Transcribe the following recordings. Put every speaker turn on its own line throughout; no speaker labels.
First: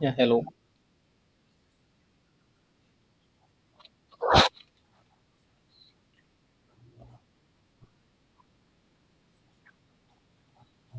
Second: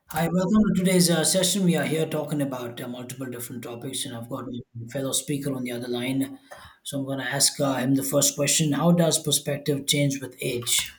Yeah,
Hi,
hello.
welcome to today's session. We are here talking about multiple different topics, and I've got my fellow speaker on the other line. So I'm going to ask him the first question. How does perspective change with age?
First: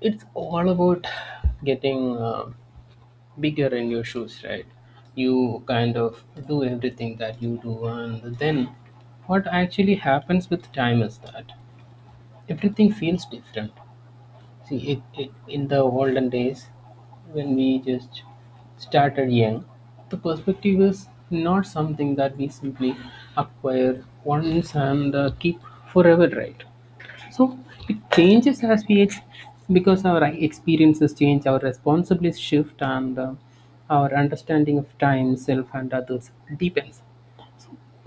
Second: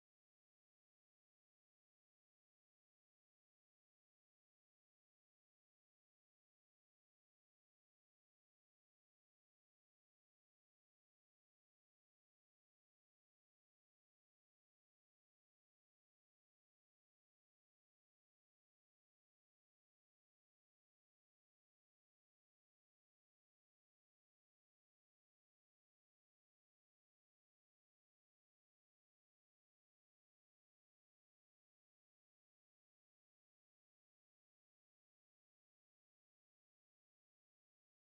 It's all about getting bigger in your shoes, right? You kind of do everything that you do, and then what actually happens with time is that everything feels different. See, in the olden days, when we just started young, the perspective is not something that we simply acquire once and keep forever, right? So it changes as we age because our experiences change, our responsibilities shift, and our understanding of time, self, and others deepens.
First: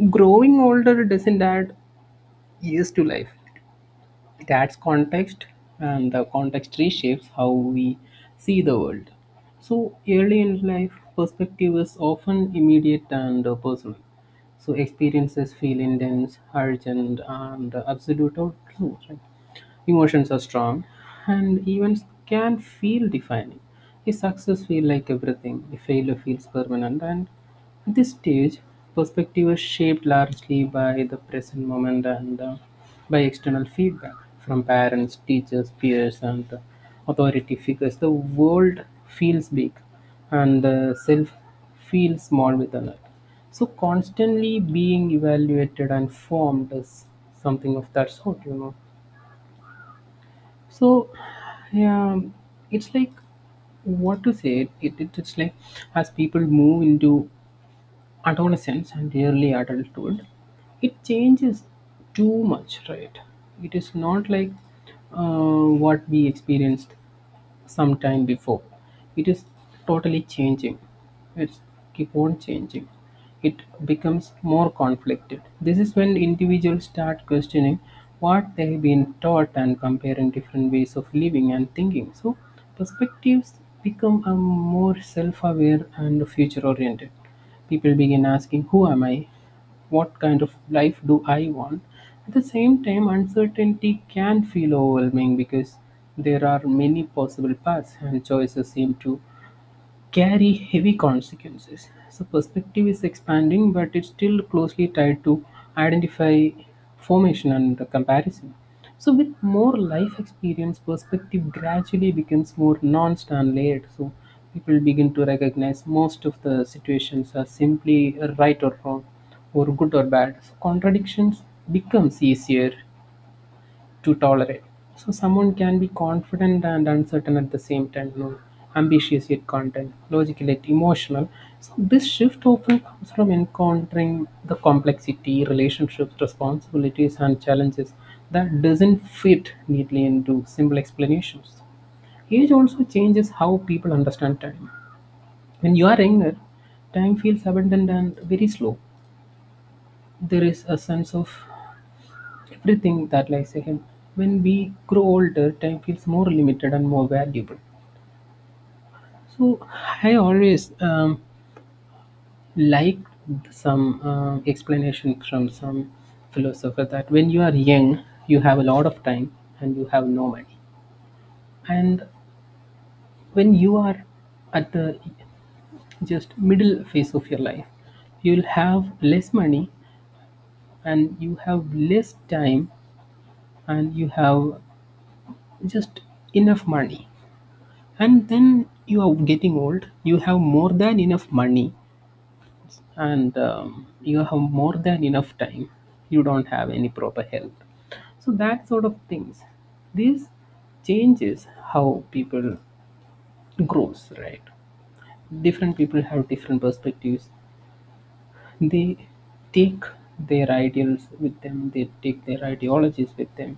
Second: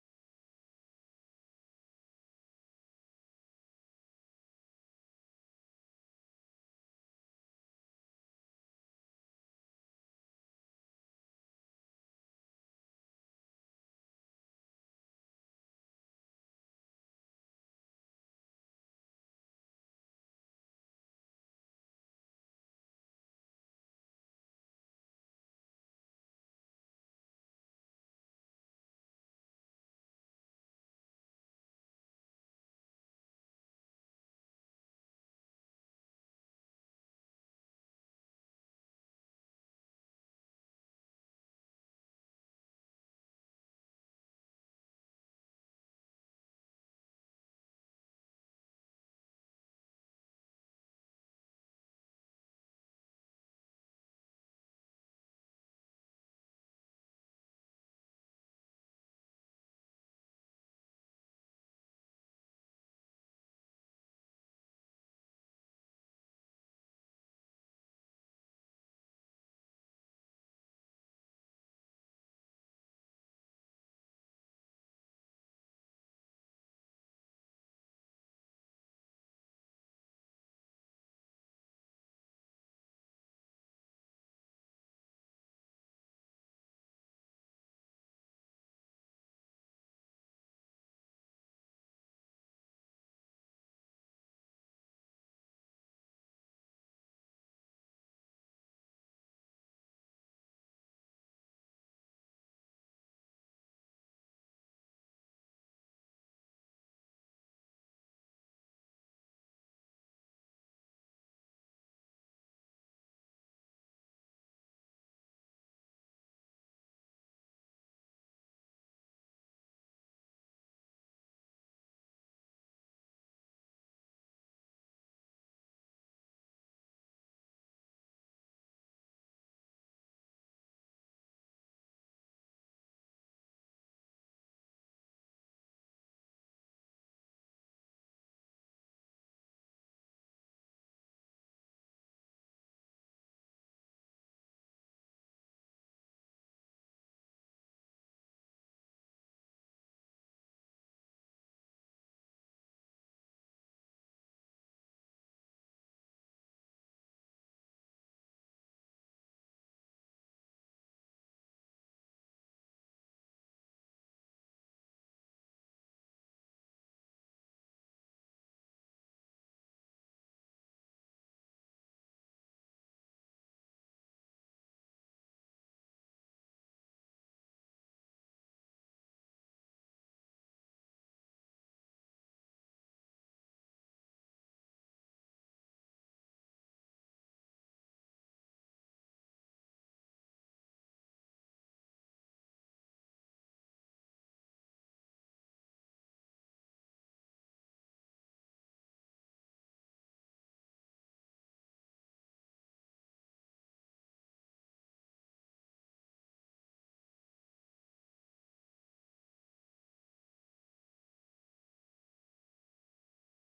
Growing older doesn't add years to life, it adds context, and the context reshapes how we see the world. So, early in life, perspective is often immediate and personal, so experiences feel intense, urgent, and absolute or true, right? Emotions are strong and events can feel defining. A success feels like everything, a failure feels permanent, and at this stage perspective is shaped largely by the present moment and by external feedback from parents, teachers, peers, and authority figures. The world feels big and the self feels small within it, so constantly being evaluated and formed is something of that sort, So yeah, it's like what to say. It's like as people move into adolescence and early adulthood, it changes too much, right? It is not like what we experienced some time before. It is totally changing. It's keep on changing. It becomes more conflicted. This is when individuals start questioning what they've been taught and comparing different ways of living and thinking. So perspectives become more self-aware and future-oriented. People begin asking, who am I, what kind of life do I want? At the same time, uncertainty can feel overwhelming because there are many possible paths and choices seem to carry heavy consequences. So perspective is expanding, but it's still closely tied to identify formation and the comparison. So with more life experience, perspective gradually becomes more non-stand layered. So people begin to recognize most of the situations are simply right or wrong, or good or bad. So contradictions becomes easier to tolerate. So someone can be confident and uncertain at the same time, ambitious yet content, logical yet emotional. So this shift often comes from encountering the complexity, relationships, responsibilities, and challenges that doesn't fit neatly into simple explanations. Age also changes how people understand time. When you are younger, time feels abundant and very slow. There is a sense of everything that lies ahead. When we grow older, time feels more limited and more valuable. So I always liked some explanation from some philosopher that when you are young, you have a lot of time and you have no money, and when you are at the just middle phase of your life, you'll have less money and you have less time and you have just enough money, and then you are getting old, you have more than enough money and you have more than enough time, you don't have any proper health, so that sort of things. This changes how people grows, right? Different people have different perspectives. They take their ideals with them. They take their ideologies with them.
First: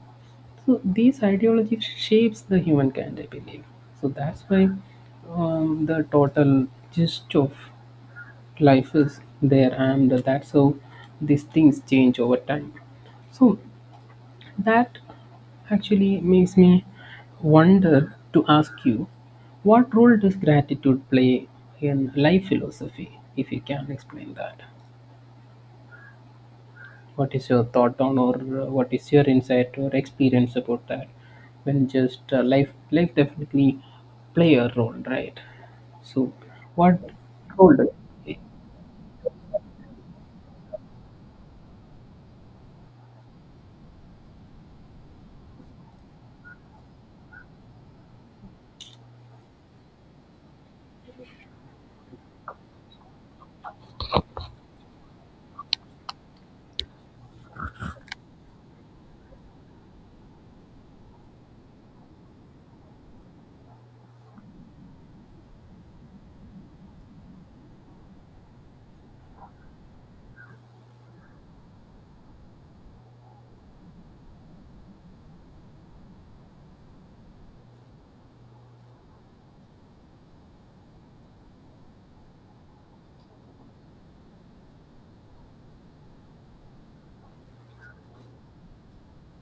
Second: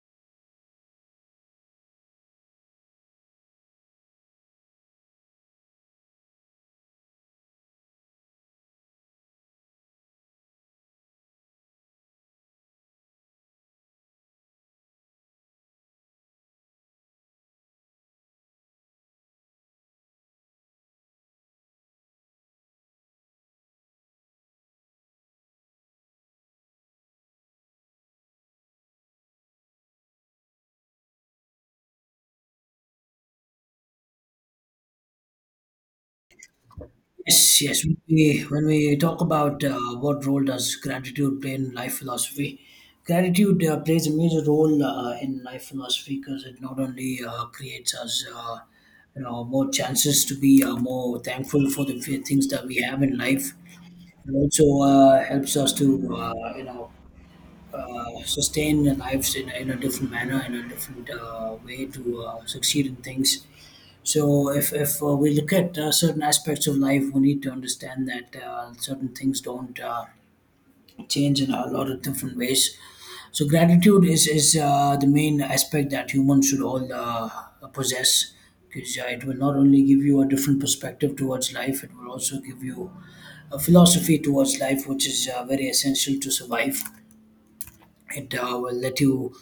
So these ideologies shapes the humankind, I believe. So that's why the total gist of life is there, and that's how these things change over time. So that actually makes me wonder to ask you, what role does gratitude play in life philosophy, if you can explain that? What is your thought on, or what is your insight or experience about that? When just life, definitely play a role, right? So, what
Yes,
role?
yes. When
Do-
we, when we talk about what role does gratitude play in life philosophy, gratitude plays a major role in life philosophy because it not only creates us. You know, more chances to be more thankful for the things that we have in life. It also helps us to, sustain the lives in a different manner, in a different way to succeed in things. So if we look at certain aspects of life, we need to understand that certain things don't change in a lot of different ways. So gratitude is the main aspect that humans should all possess because it will not only give you a different perspective towards life, it will also give you a philosophy towards life which is very essential to survive. It will let you,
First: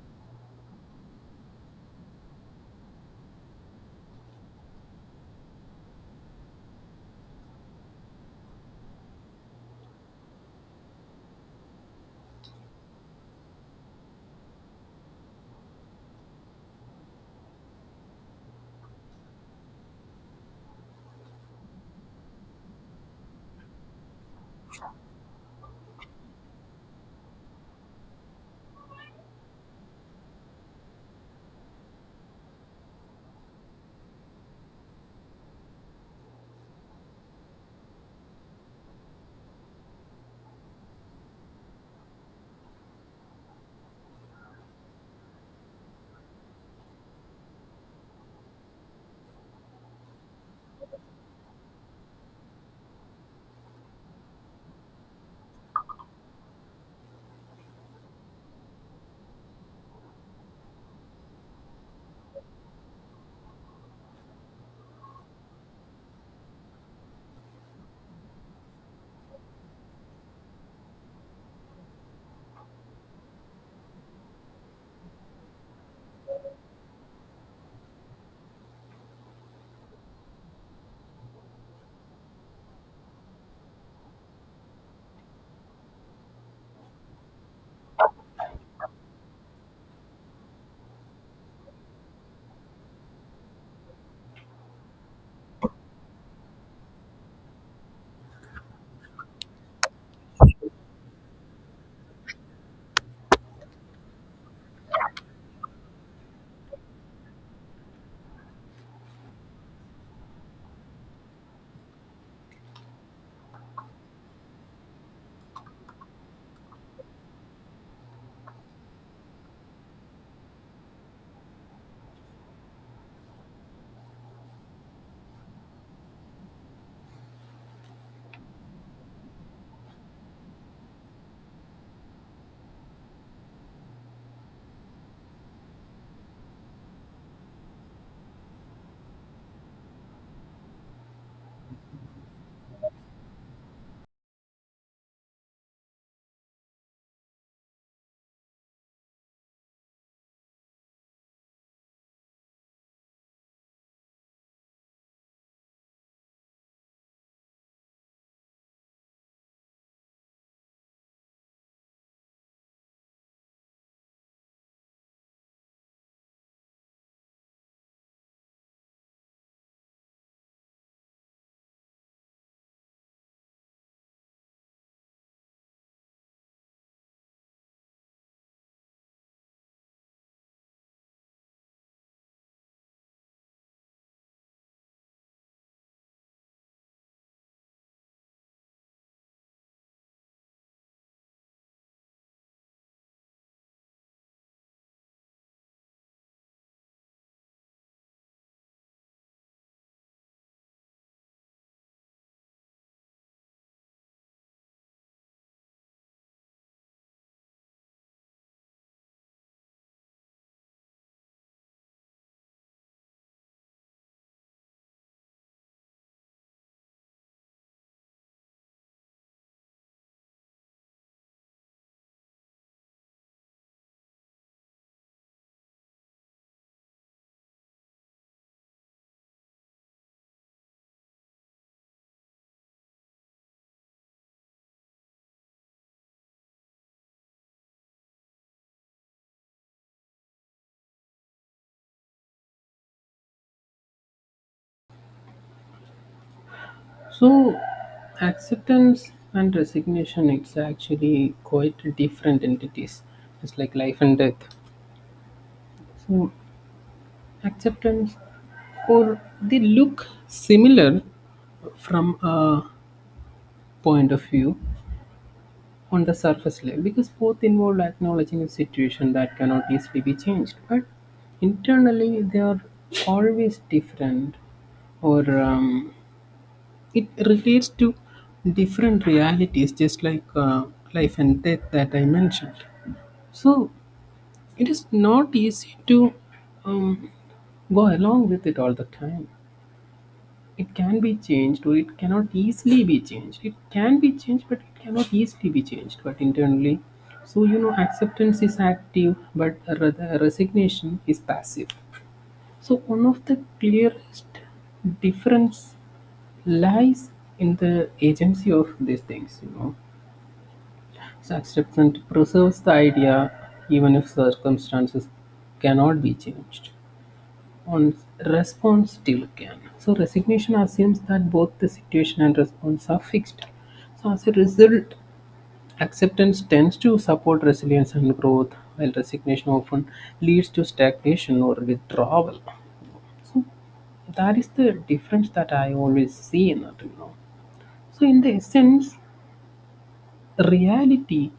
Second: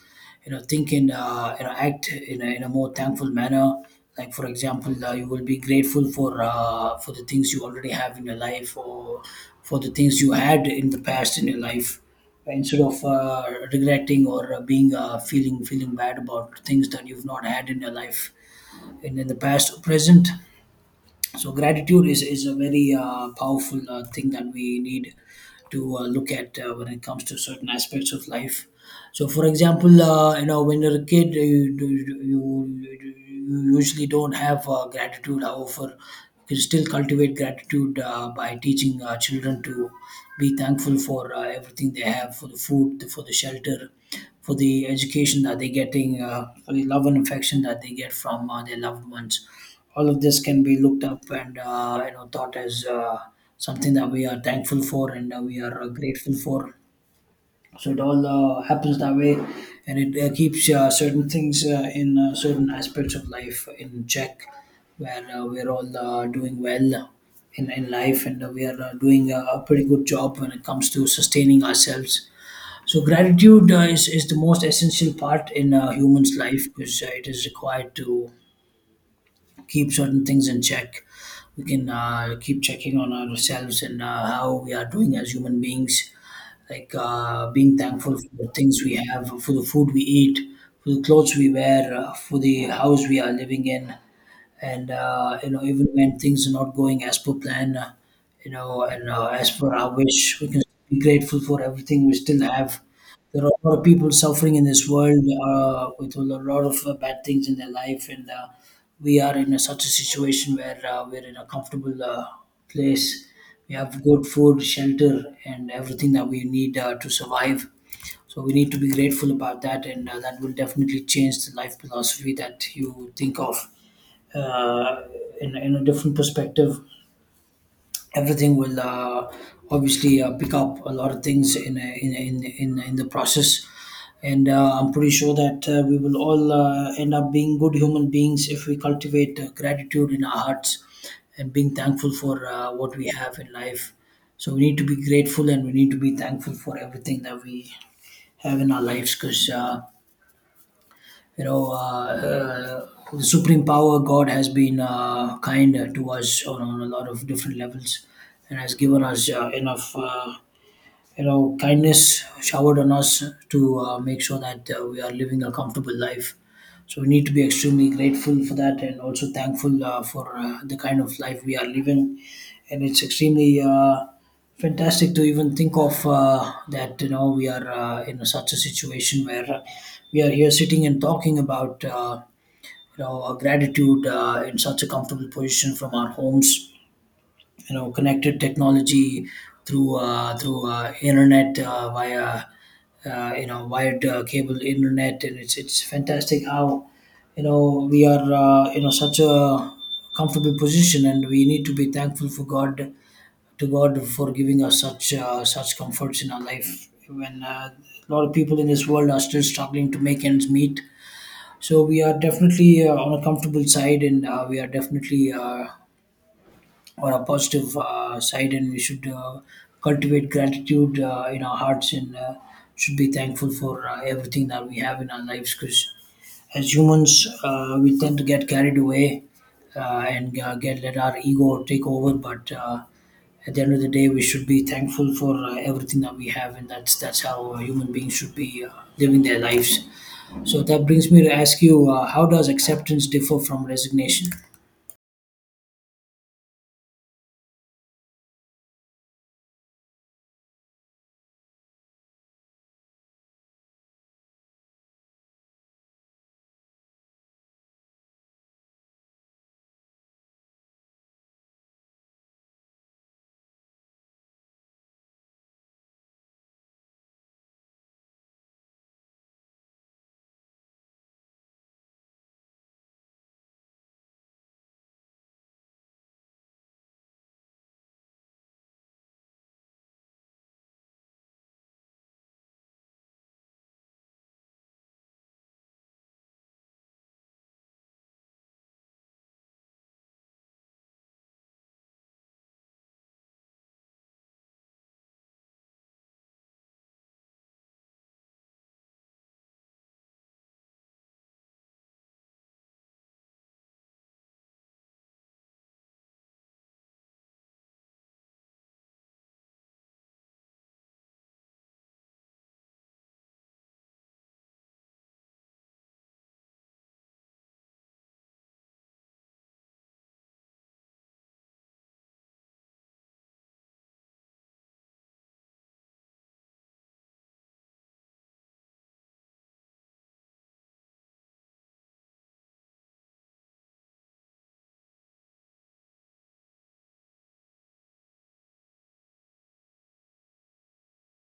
you know, think in, you know, act in a more thankful manner. Like for example, you will be grateful for the things you already have in your life, or for the things you had in the past in your life. Instead of regretting or being feeling bad about things that you've not had in your life in the past or present. So gratitude is a very powerful thing that we need to look at when it comes to certain aspects of life. So for example, you know, when you're a kid, you usually don't have gratitude. However, you can still cultivate gratitude by teaching children to be thankful for everything they have, for the food, for the shelter, for the education that they're getting, for the love and affection that they get from their loved ones. All of this can be looked up and you know, thought as something that we are thankful for and we are grateful for. So it all happens that way, and it keeps certain things in certain aspects of life in check, where we're all doing well in life, and we are doing a pretty good job when it comes to sustaining ourselves. So gratitude is the most essential part in a human's life because it is required to keep certain things in check. We can keep checking on ourselves and how we are doing as human beings, like being thankful for the things we have, for the food we eat, for the clothes we wear, for the house we are living in, and you know, even when things are not going as per plan, you know, and as per our wish, we can be grateful for everything we still have. There are a lot of people suffering in this world, with a lot of bad things in their life, and we are in a, such a situation where we're in a comfortable place. We have good food, shelter, and everything that we need to survive. So we need to be grateful about that, and that will definitely change the life philosophy that you think of uh, in a different perspective. Everything will obviously pick up a lot of things in a- in a- in, in the process, and I'm pretty sure that we will all end up being good human beings if we cultivate gratitude in our hearts and being thankful for what we have in life. So we need to be grateful, and we need to be thankful for everything that we have in our lives because, you know, the supreme power God has been kind to us on a lot of different levels and has given us enough, you know, kindness showered on us to make sure that we are living a comfortable life. So we need to be extremely grateful for that, and also thankful for the kind of life we are living. And it's extremely fantastic to even think of that, you know, we are in such a situation where we are here sitting and talking about you know, our gratitude in such a comfortable position from our homes, you know, connected technology through internet via you know, wired cable internet. And it's fantastic how, you know, we are you know, such a comfortable position, and we need to be thankful for God, to God, for giving us such such comforts in our life when a lot of people in this world are still struggling to make ends meet. So we are definitely on a comfortable side, and we are definitely or a positive side, and we should cultivate gratitude in our hearts, and should be thankful for everything that we have in our lives because, as humans, we tend to get carried away, and get, let our ego take over. But at the end of the day, we should be thankful for everything that we have, and that's how human beings should be living their lives. So that brings me to ask you, how does acceptance differ from resignation?
So, acceptance and resignation. It's actually quite different entities. It's like life and death. So, acceptance, or they look similar from a point of view on the surface level because both involve acknowledging a situation that cannot easily be changed, but internally they are always different, or it relates to different realities just like life and death that I mentioned. So it is not easy to um, go along with it all the time. It can be changed or it cannot easily be changed. It can be changed, but it cannot easily be changed. But internally, so you know, acceptance is active, but rather resignation is passive. So one of the clearest difference lies in the agency of these things, you know. So acceptance preserves the idea even if circumstances cannot be changed. On response still can. So resignation assumes that both the situation and response are fixed. So as a result, acceptance tends to support resilience and growth, while resignation often leads to stagnation or withdrawal. So that is the difference that I always see in it, you know. So in the essence, reality,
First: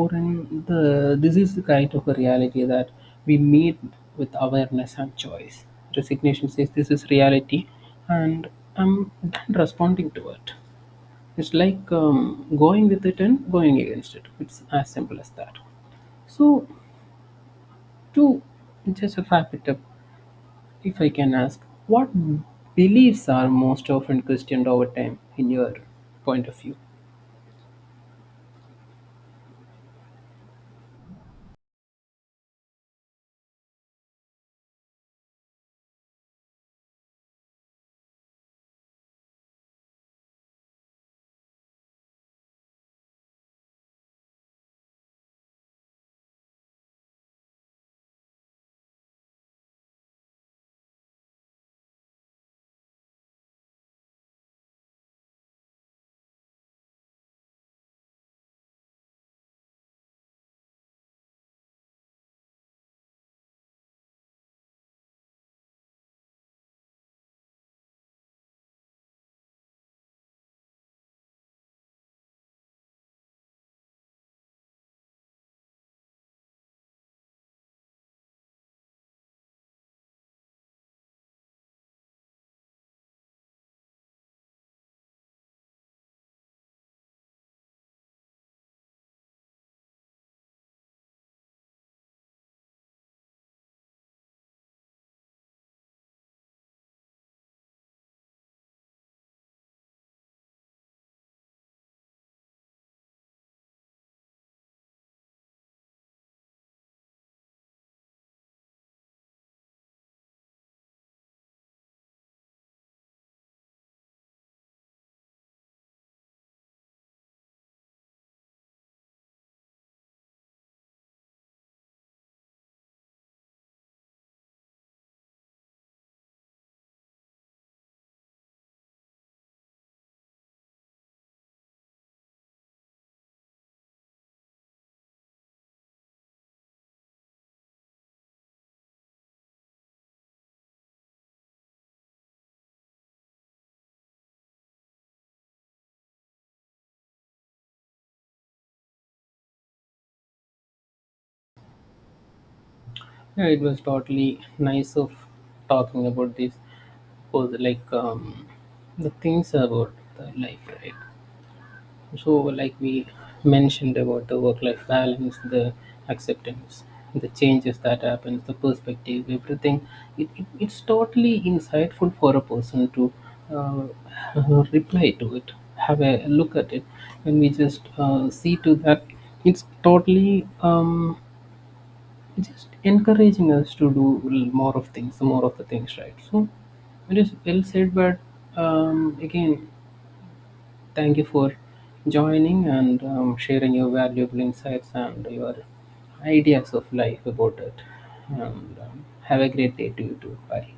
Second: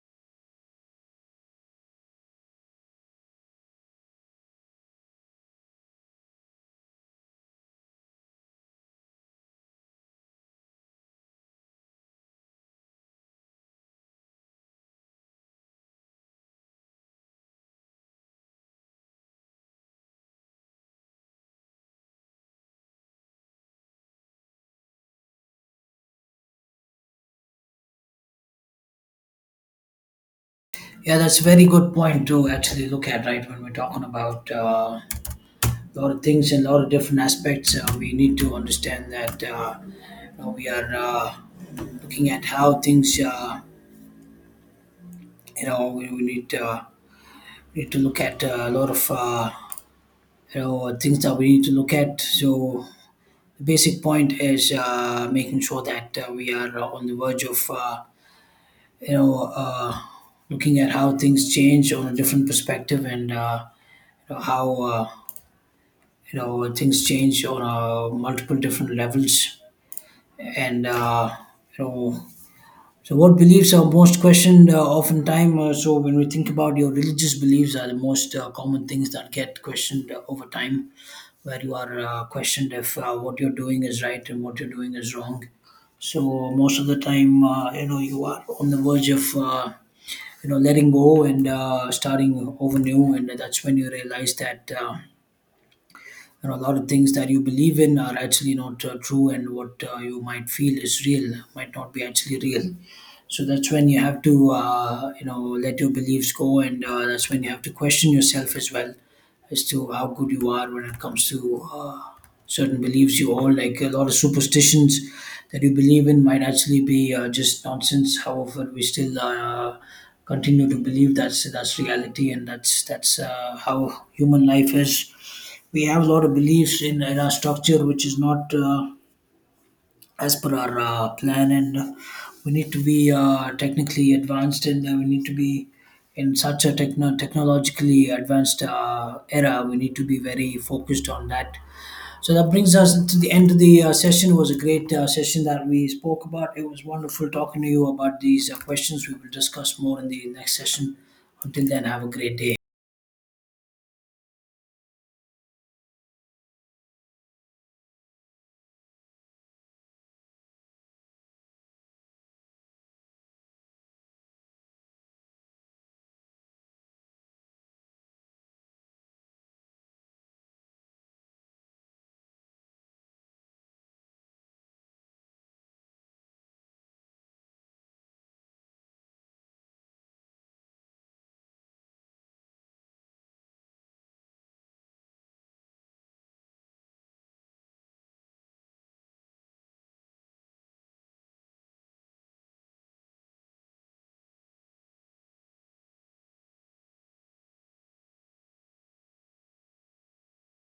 or in the, this is the kind of a reality that we meet with awareness and choice. Resignation says, this is reality and I'm done responding to it. It's like going with it and going against it, it's as simple as that. So, to just wrap it up, if I can ask, what beliefs are most often questioned over time in your point of view?
Yeah, that's a very good point to actually look at, right? When we're talking about a lot of things and a lot of different aspects, we need to understand that you know, we are looking at how things, we need to look at a lot of you know, things that we need to look at. So the basic point is making sure that we are on the verge of you know uh, looking at how things change on a different perspective. And know, how you know, things change on multiple different levels, and you know, so what beliefs are most questioned oftentimes. Uh, so when we think about, your religious beliefs are the most common things that get questioned over time, where you are questioned if what you're doing is right and what you're doing is wrong. So most of the time, you know, you are on the verge of, you know, letting go, and starting over new. And that's when you realize that you know, a lot of things that you believe in are actually not true, and what you might feel is real might not be actually real. So that's when you have to you know, let your beliefs go, and that's when you have to question yourself as well, as to how good you are when it comes to uh, certain beliefs you hold, like a lot of superstitions that you believe in might actually be just nonsense. However, we still continue to believe that's reality, and that's that's how human life is. We have a lot of beliefs in our structure, which is not as per our plan, and we need to be technically advanced, and we need to be in such a technologically advanced era. We need to be very focused on that. So that brings us to the end of the session. It was a great session that we spoke about. It was wonderful talking to you about these questions. We will discuss more in the next session. Until then, have a great day.
Yeah, it was totally nice of talking about this. Was like the things about the life, right? So, like we mentioned about the work-life balance, the acceptance, the changes that happens, the perspective, everything. It's totally insightful for a person to uh, reply to it, have a look at it. When we just see to that, it's totally just encouraging us to do l- more of things, more of the things, right? So it is well said, but again, thank you for joining and sharing your valuable insights and your ideas of life about it. And have a great day to you too. Bye.